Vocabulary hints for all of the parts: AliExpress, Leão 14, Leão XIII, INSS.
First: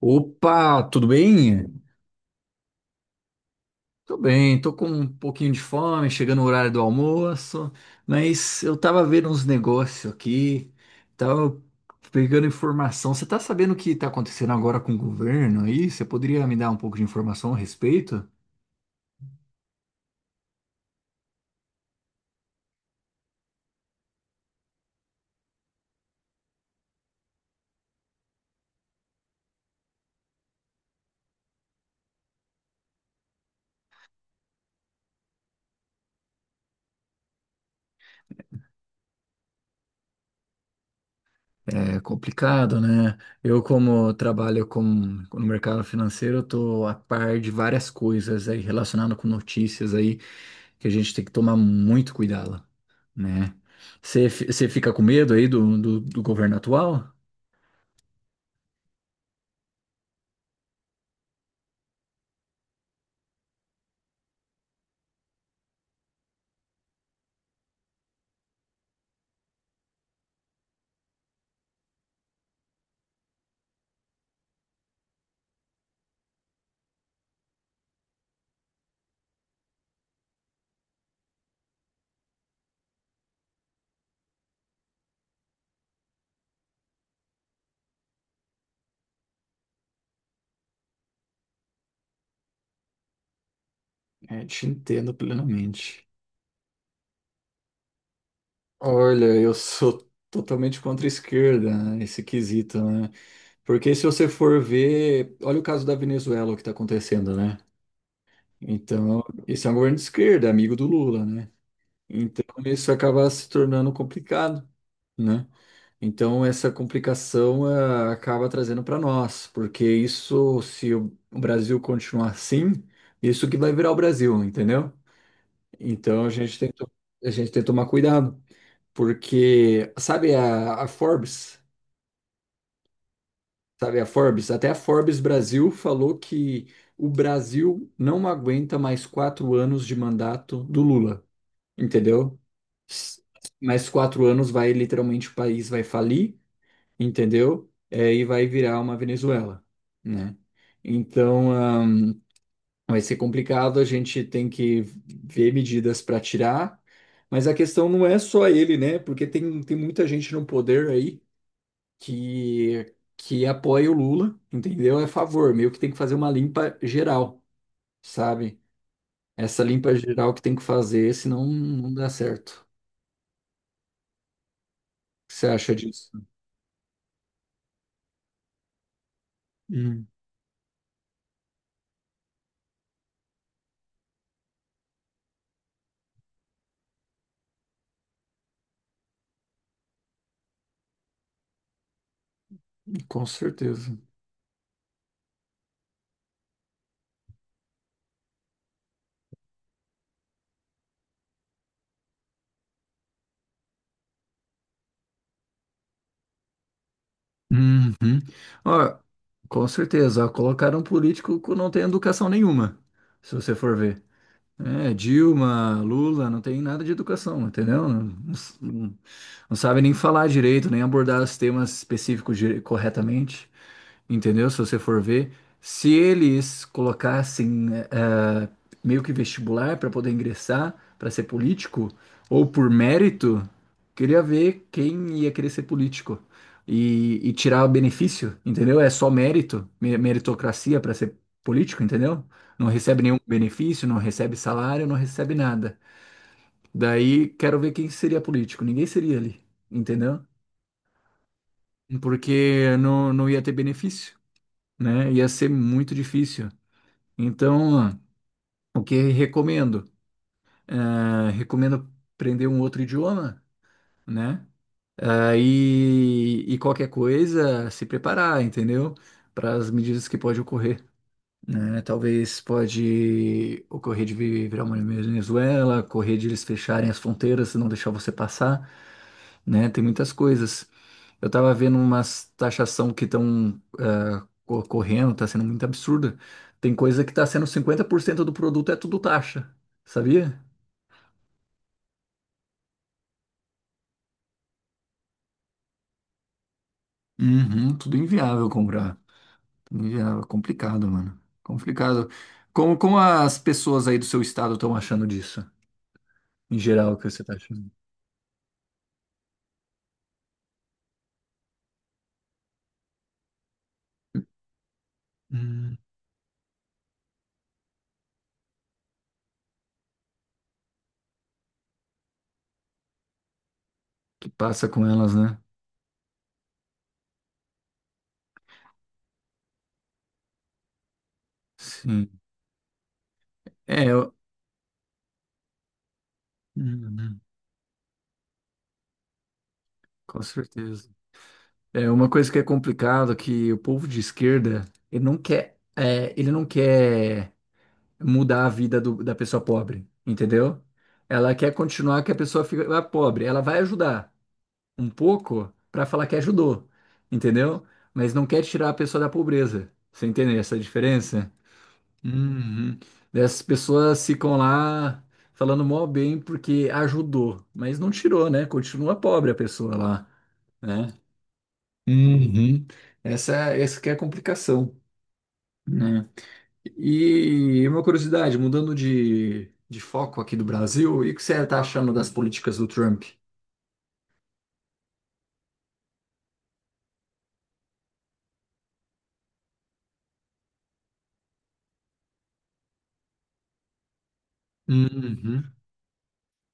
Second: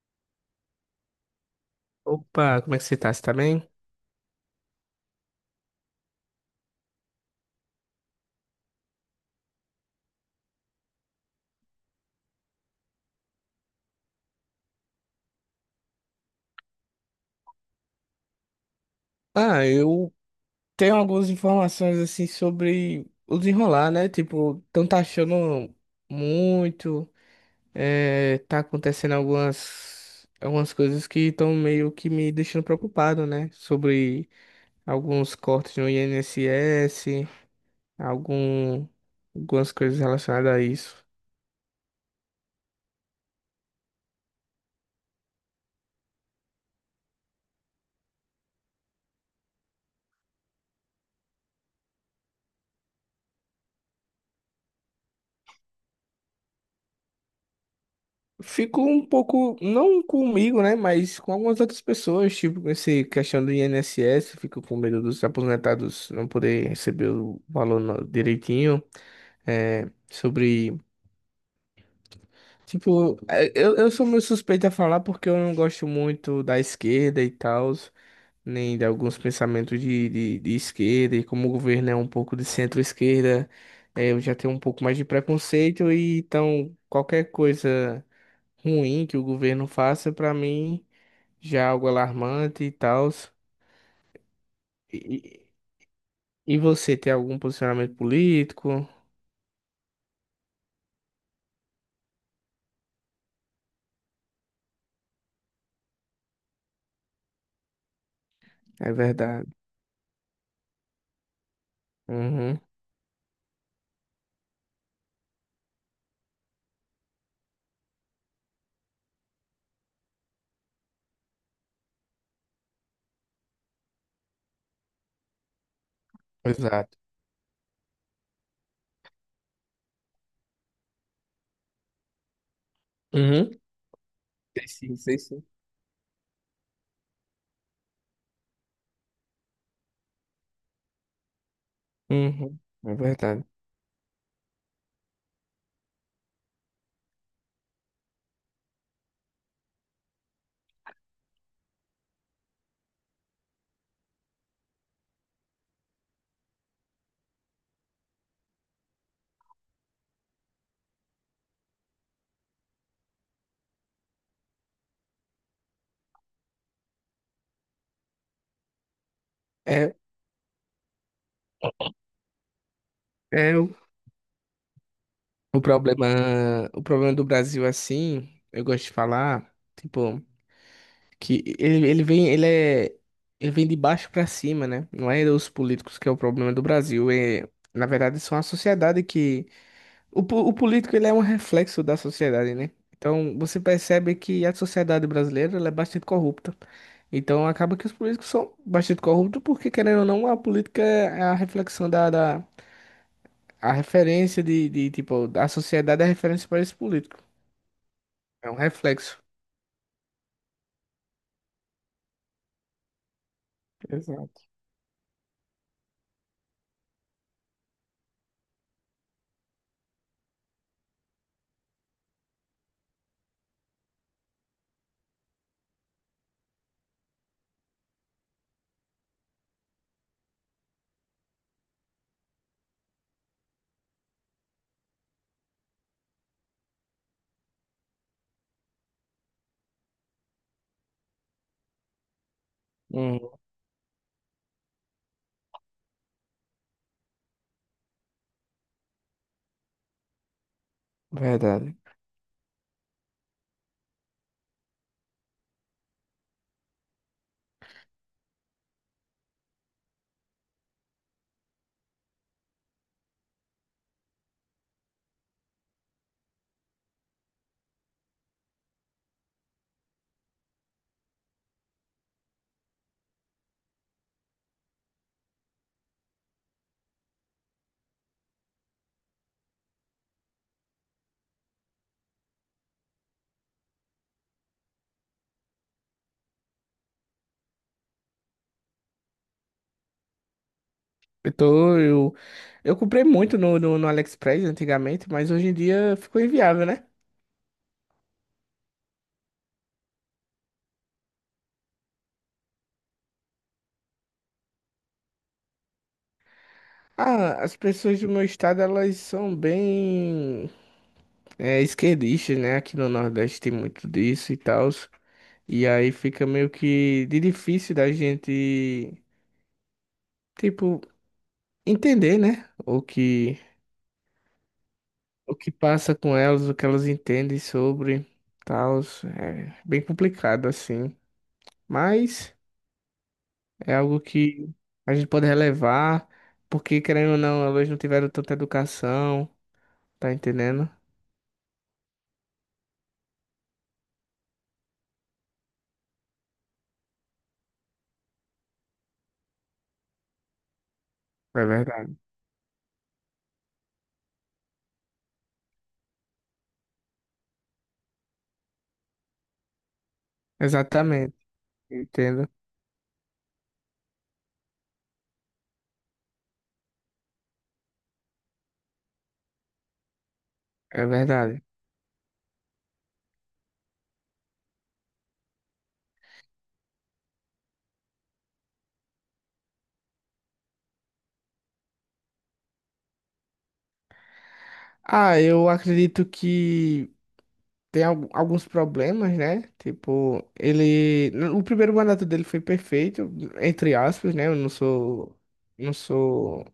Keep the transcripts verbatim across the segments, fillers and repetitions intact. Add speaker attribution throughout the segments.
Speaker 1: Opa, tudo bem?
Speaker 2: Opa, como é que você tá? Você tá bem?
Speaker 1: Tô bem, tô com um pouquinho de fome, chegando no horário do almoço, mas eu tava vendo uns negócios aqui, tava pegando informação. Você tá sabendo o que tá acontecendo agora com o governo aí? Você poderia me dar um pouco de informação a respeito?
Speaker 2: Ah, eu tenho algumas informações assim sobre o desenrolar, né? Tipo, estão taxando muito, é, tá acontecendo algumas, algumas coisas que estão meio que me deixando preocupado, né? Sobre alguns cortes no I N S S, algum, algumas coisas relacionadas a isso.
Speaker 1: É complicado, né? Eu, como trabalho com, no mercado financeiro, eu tô a par de várias coisas aí relacionadas com notícias aí, que a gente tem que tomar muito cuidado, né? Você fi- você fica com medo aí do, do, do governo atual?
Speaker 2: Fico um pouco, não comigo, né? Mas com algumas outras pessoas, tipo, com essa questão do I N S S, fico com medo dos aposentados não poder receber o valor no- direitinho. É, sobre, tipo, é, eu, eu sou meio suspeito a falar porque eu não gosto muito da esquerda e tal, nem de alguns pensamentos de, de, de esquerda, e como o governo é um pouco de centro-esquerda, é, eu já tenho um pouco mais de preconceito, e então qualquer coisa ruim que o governo faça, pra mim já é algo alarmante e tal.
Speaker 1: É, te
Speaker 2: E,
Speaker 1: entendo
Speaker 2: e
Speaker 1: plenamente.
Speaker 2: você tem algum posicionamento político?
Speaker 1: Olha, eu sou totalmente contra a esquerda, né, esse quesito, né? Porque se você for ver, olha o caso da Venezuela, o que está acontecendo, né?
Speaker 2: É
Speaker 1: Então,
Speaker 2: verdade.
Speaker 1: esse é um governo de esquerda, amigo do Lula, né? Então,
Speaker 2: Uhum.
Speaker 1: isso acaba se tornando complicado, né? Então, essa complicação eh, acaba trazendo para nós, porque isso, se o o Brasil continuar assim, isso que vai virar o Brasil, entendeu? Então, a gente tem que, to-
Speaker 2: Exato.
Speaker 1: a gente tem que tomar cuidado, porque, sabe a, a Forbes?
Speaker 2: Uhum.
Speaker 1: Sabe a Forbes?
Speaker 2: Sei
Speaker 1: Até a
Speaker 2: sim, sei
Speaker 1: Forbes
Speaker 2: sim.
Speaker 1: Brasil falou que o Brasil não aguenta mais quatro anos de mandato do Lula, entendeu?
Speaker 2: Uhum. É
Speaker 1: S-
Speaker 2: verdade.
Speaker 1: Mais quatro anos vai, literalmente, o país vai falir, entendeu? É, e vai virar uma Venezuela, né? Então, ahn, vai ser complicado, a gente tem que ver medidas para tirar, mas a questão não é só ele, né? Porque tem, tem muita gente no poder aí que, que apoia o Lula, entendeu? É a favor, meio que tem que fazer uma limpa geral, sabe? Essa limpa
Speaker 2: É,
Speaker 1: geral que tem que fazer, senão não dá certo.
Speaker 2: é o,
Speaker 1: O que você
Speaker 2: o
Speaker 1: acha disso?
Speaker 2: problema, o problema do Brasil é assim, eu gosto de falar,
Speaker 1: Hum,
Speaker 2: tipo, que ele, ele vem, ele é, ele vem de baixo pra cima, né? Não é os políticos que é o problema do Brasil, é, na verdade, são a sociedade que o, po- o político ele é um reflexo da sociedade, né?
Speaker 1: com
Speaker 2: Então você
Speaker 1: certeza.
Speaker 2: percebe que a sociedade brasileira ela é bastante corrupta. Então acaba que os políticos são bastante corruptos porque, querendo ou não, a política é a reflexão da, da a referência de, de tipo, a sociedade é a referência para esse político.
Speaker 1: Uhum.
Speaker 2: É um
Speaker 1: Ó,
Speaker 2: reflexo.
Speaker 1: com certeza, ó, colocaram um político que não tem educação nenhuma, se você for ver.
Speaker 2: Exato.
Speaker 1: É, Dilma, Lula, não tem nada de educação, entendeu? Não, não, não sabe nem falar direito, nem abordar os temas específicos dire- corretamente. Entendeu? Se você for ver, se eles colocassem eh, eh, meio que vestibular para poder ingressar, para ser político, ou por mérito, queria ver quem ia querer ser político e, e tirar o benefício, entendeu? É só mérito, me- meritocracia para ser político, entendeu? Não recebe nenhum
Speaker 2: Hum,
Speaker 1: benefício, não recebe salário, não recebe nada. Daí quero ver quem seria político. Ninguém seria ali, entendeu?
Speaker 2: verdade.
Speaker 1: Porque não, não ia ter benefício, né? Ia ser muito difícil. Então, o que recomendo? Eh, recomendo aprender um outro idioma, né? Ah, e, e qualquer coisa, se preparar, entendeu? Para as medidas que pode ocorrer, né? Talvez pode ocorrer de vi- virar uma Venezuela, ocorrer de eles fecharem as fronteiras, não deixar você passar, né? Tem muitas coisas. Eu tava vendo umas taxação que estão correndo, tá sendo muito absurda. Tem coisa que tá sendo cinquenta por cento do produto é tudo taxa, sabia?
Speaker 2: Eu, tô- eu, eu comprei muito no, no, no AliExpress antigamente, mas hoje em dia ficou inviável, né?
Speaker 1: Uhum, tudo inviável comprar. Tudo inviável, complicado, mano. Complicado. Como, como as pessoas aí do seu estado estão achando disso? Em geral, o que você tá
Speaker 2: Ah, as
Speaker 1: achando?
Speaker 2: pessoas do meu estado, elas são bem. É esquerdista, né? Aqui no Nordeste tem muito disso e tal. E
Speaker 1: Hum,
Speaker 2: aí fica meio que de difícil da gente, tipo, entender, né? O que,
Speaker 1: que passa com elas,
Speaker 2: o
Speaker 1: né?
Speaker 2: que passa com elas, o que elas entendem sobre tal. É bem complicado, assim.
Speaker 1: Sim.
Speaker 2: Mas é
Speaker 1: É,
Speaker 2: algo
Speaker 1: eu...
Speaker 2: que a gente pode relevar, porque, querendo ou
Speaker 1: Uhum,
Speaker 2: não, elas não tiveram tanta educação, tá
Speaker 1: com
Speaker 2: entendendo?
Speaker 1: certeza. É uma coisa que é complicado que o povo de esquerda, ele não quer, é, ele não quer mudar a vida do- da pessoa pobre, entendeu? Ela
Speaker 2: É
Speaker 1: quer
Speaker 2: verdade.
Speaker 1: continuar que a pessoa fica pobre. Ela vai ajudar um pouco para falar que ajudou, entendeu? Mas não quer tirar a pessoa da pobreza. Você entende essa
Speaker 2: Exatamente,
Speaker 1: diferença?
Speaker 2: entendo.
Speaker 1: Uhum. Essas pessoas ficam lá falando mó bem porque ajudou, mas não tirou, né? Continua pobre a pessoa lá,
Speaker 2: É
Speaker 1: né?
Speaker 2: verdade.
Speaker 1: Uhum. Essa, é, essa que é a complicação, né? E uma curiosidade, mudando de, de foco aqui do Brasil, e o que você está achando das políticas do Trump?
Speaker 2: Ah, eu acredito que tem al- alguns problemas, né? Tipo, ele. O primeiro mandato dele foi perfeito, entre aspas, né? Eu não sou.
Speaker 1: Uhum.
Speaker 2: Não sou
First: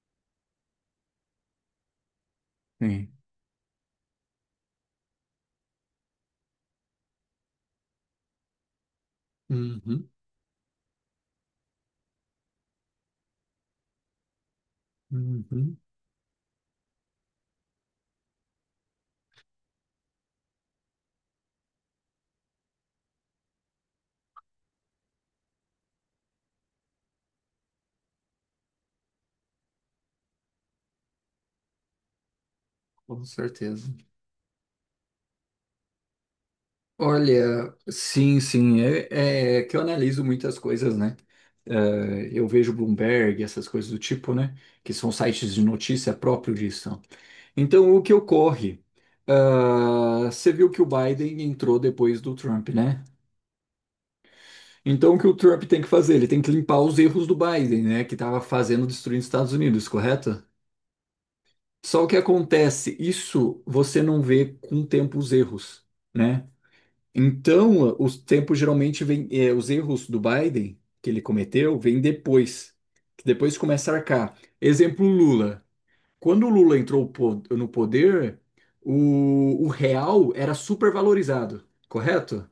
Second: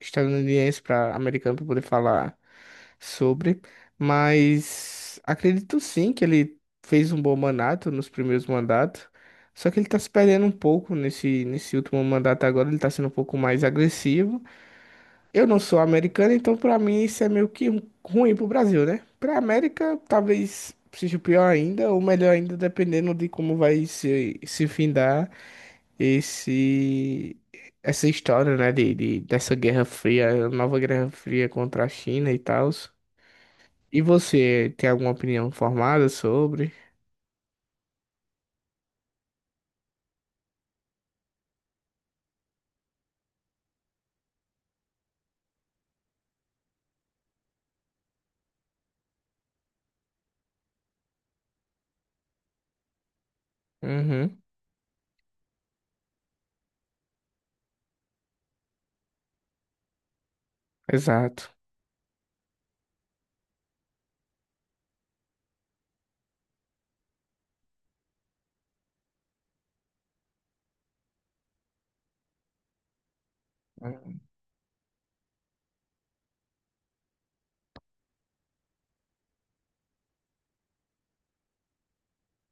Speaker 2: estadunidense para americano para poder falar
Speaker 1: Sim.
Speaker 2: sobre. Mas acredito sim que ele fez um bom mandato nos primeiros mandatos. Só que ele tá se
Speaker 1: Uhum.
Speaker 2: perdendo um pouco nesse, nesse último mandato agora, ele tá sendo um pouco mais agressivo. Eu não
Speaker 1: Uhum.
Speaker 2: sou americano, então pra mim isso é meio que um- ruim pro Brasil, né? Pra América talvez seja pior ainda, ou melhor ainda, dependendo de como vai se, se findar esse, essa história, né? De, de- dessa Guerra Fria, nova Guerra Fria contra a China e tal.
Speaker 1: Com certeza.
Speaker 2: E você tem alguma opinião formada sobre?
Speaker 1: Olha, sim, sim, é, é que eu analiso muitas coisas, né? Eh, eu vejo Bloomberg, essas coisas do tipo, né? Que são sites de notícia próprios disso. Então, o que ocorre? Ah, você viu que o Biden entrou depois do Trump, né?
Speaker 2: Uhum,
Speaker 1: Então, o que o Trump tem que fazer? Ele tem que limpar os erros do Biden, né? Que estava fazendo destruir os Estados Unidos, correto?
Speaker 2: exato.
Speaker 1: Só o que acontece, isso você não vê com o tempo os erros, né? Então, os tempos geralmente vêm, eh, os erros do Biden que ele cometeu vêm depois, que depois começa a arcar. Exemplo, Lula. Quando o Lula entrou po- no poder, o, o real era super valorizado, correto?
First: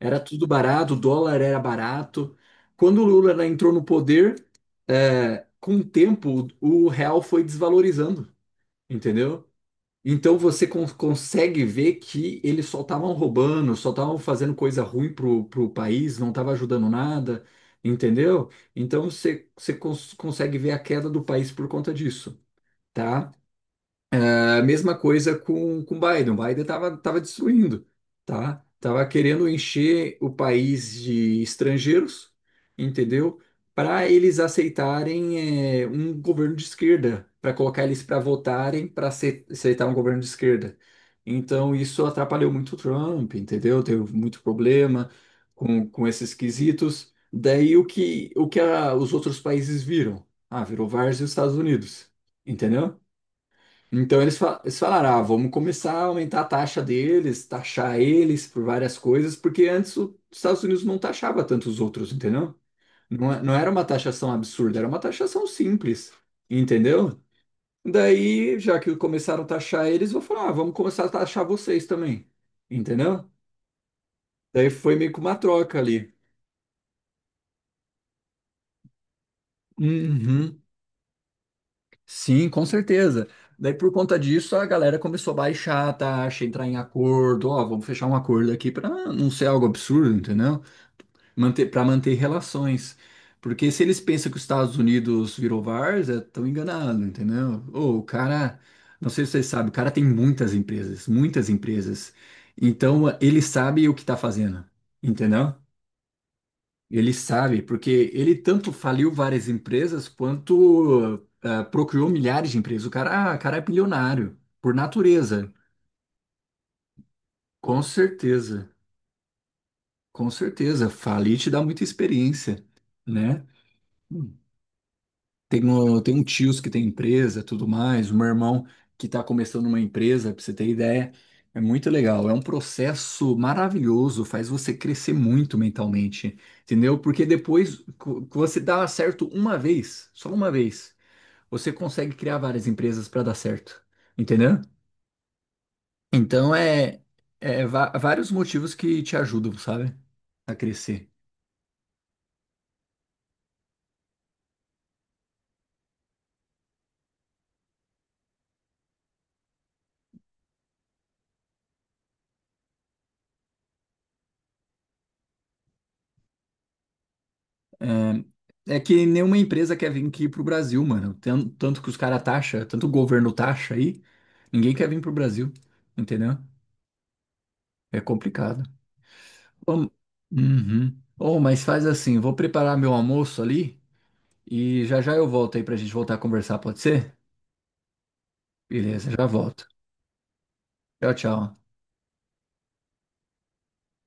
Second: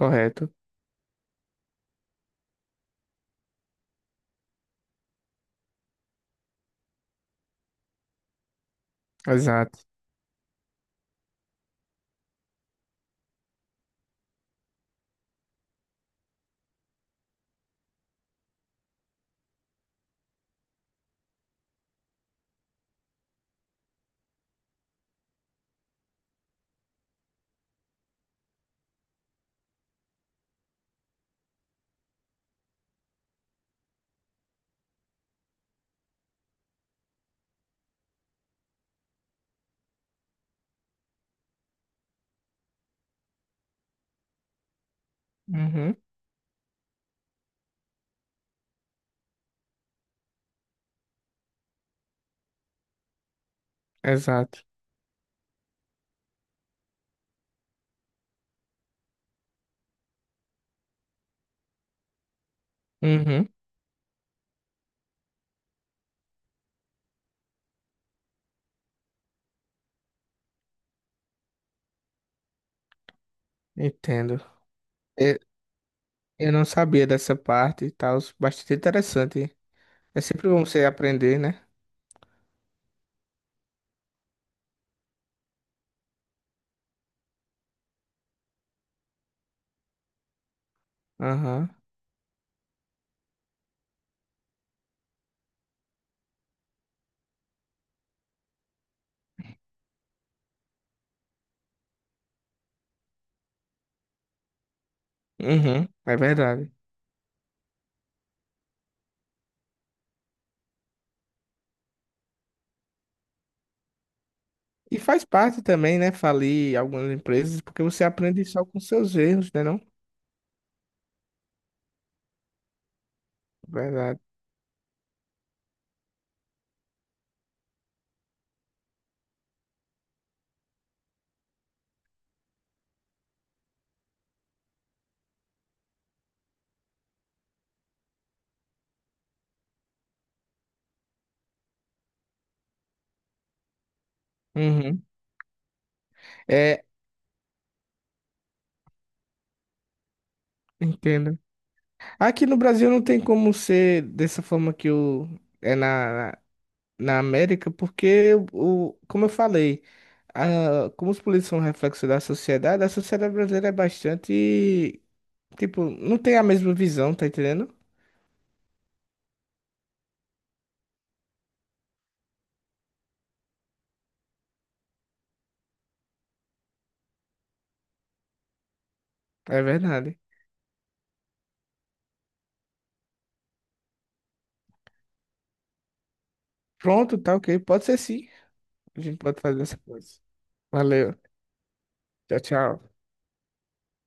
Speaker 1: Era tudo barato, o dólar era barato. Quando o Lula entrou no poder, é, com o tempo, o real foi desvalorizando, entendeu?
Speaker 2: Exato.
Speaker 1: Então você con- consegue ver que eles só estavam roubando, só estavam fazendo coisa ruim pro, pro país, não estava ajudando nada, entendeu? Então você, você cons- consegue ver a queda do país por conta disso, tá? É a mesma coisa com com Biden. O Biden estava tava destruindo, tá? Tava querendo encher o país de estrangeiros, entendeu? Para eles aceitarem é, um governo de esquerda, para colocar eles para votarem para aceitar um governo de esquerda. Então isso atrapalhou muito o Trump, entendeu? Teve muito problema com,
Speaker 2: Uhum,
Speaker 1: com esses quesitos. Daí o que o que a- os outros países viram? Ah, virou várzea os Estados Unidos, entendeu? Então eles,
Speaker 2: exato.
Speaker 1: fa- eles falaram, ah, vamos começar a aumentar a taxa deles, taxar eles por várias coisas, porque antes o- os Estados Unidos não taxava tanto os outros, entendeu? Não, é-
Speaker 2: Uhum,
Speaker 1: não era uma taxação absurda, era uma taxação simples, entendeu? Daí, já que começaram a taxar eles, vou falar, ah, vamos começar a taxar vocês também, entendeu?
Speaker 2: entendo.
Speaker 1: Daí foi meio que uma troca ali.
Speaker 2: Eu não sabia dessa parte e tal, bastante interessante. É sempre
Speaker 1: Uhum.
Speaker 2: bom você aprender, né?
Speaker 1: Sim, com certeza. Daí, por conta disso, a galera começou a baixar a taxa, entrar em acordo. Ó, vamos fechar um acordo aqui para não ser algo absurdo, entendeu? Manter,
Speaker 2: Aham.
Speaker 1: para manter relações. Porque se eles pensam que os Estados Unidos virou várzea, estão enganados, entendeu? Ô, o cara, não sei se vocês sabem, o cara tem muitas empresas, muitas empresas. Então, ele sabe o que está fazendo, entendeu?
Speaker 2: Uhum, é verdade.
Speaker 1: Ele sabe, porque ele tanto faliu várias empresas quanto ah, procriou milhares de empresas. O cara, ah, cara é bilionário, por
Speaker 2: E faz
Speaker 1: natureza.
Speaker 2: parte também, né, falir algumas empresas,
Speaker 1: Com
Speaker 2: porque você aprende só
Speaker 1: certeza,
Speaker 2: com seus erros, né, não?
Speaker 1: com certeza. Falir te dá muita experiência, né?
Speaker 2: Verdade.
Speaker 1: Tem um, tem um tios que tem empresa, tudo mais, um irmão que está começando uma empresa, para você ter ideia. É muito legal, é um processo maravilhoso, faz você crescer muito mentalmente, entendeu? Porque depois co- você dá certo uma vez, só uma vez, você consegue criar várias empresas para dar certo, entendeu?
Speaker 2: Uhum.
Speaker 1: Então
Speaker 2: É,
Speaker 1: é, é va- vários motivos que te ajudam, sabe? A crescer.
Speaker 2: entendo. Aqui no Brasil não tem como ser dessa forma que o é na, na América, porque o, como eu falei, a, como os políticos são reflexo da sociedade, a sociedade brasileira é bastante tipo, não tem a mesma visão, tá entendendo?
Speaker 1: É, é que nenhuma empresa quer vir aqui pro Brasil, mano. Tan- Tanto que os caras taxa, tanto o governo taxa aí, ninguém quer vir pro Brasil, entendeu? É complicado.
Speaker 2: É
Speaker 1: Ô,
Speaker 2: verdade.
Speaker 1: uhum. Ô, mas faz assim, vou preparar meu almoço ali e já já eu volto aí pra gente voltar a conversar, pode ser?
Speaker 2: Pronto, tá ok. Pode ser sim. A
Speaker 1: Beleza,
Speaker 2: gente
Speaker 1: já
Speaker 2: pode fazer
Speaker 1: volto.
Speaker 2: essa coisa.
Speaker 1: Tchau,
Speaker 2: Valeu.
Speaker 1: tchau.
Speaker 2: Tchau, tchau.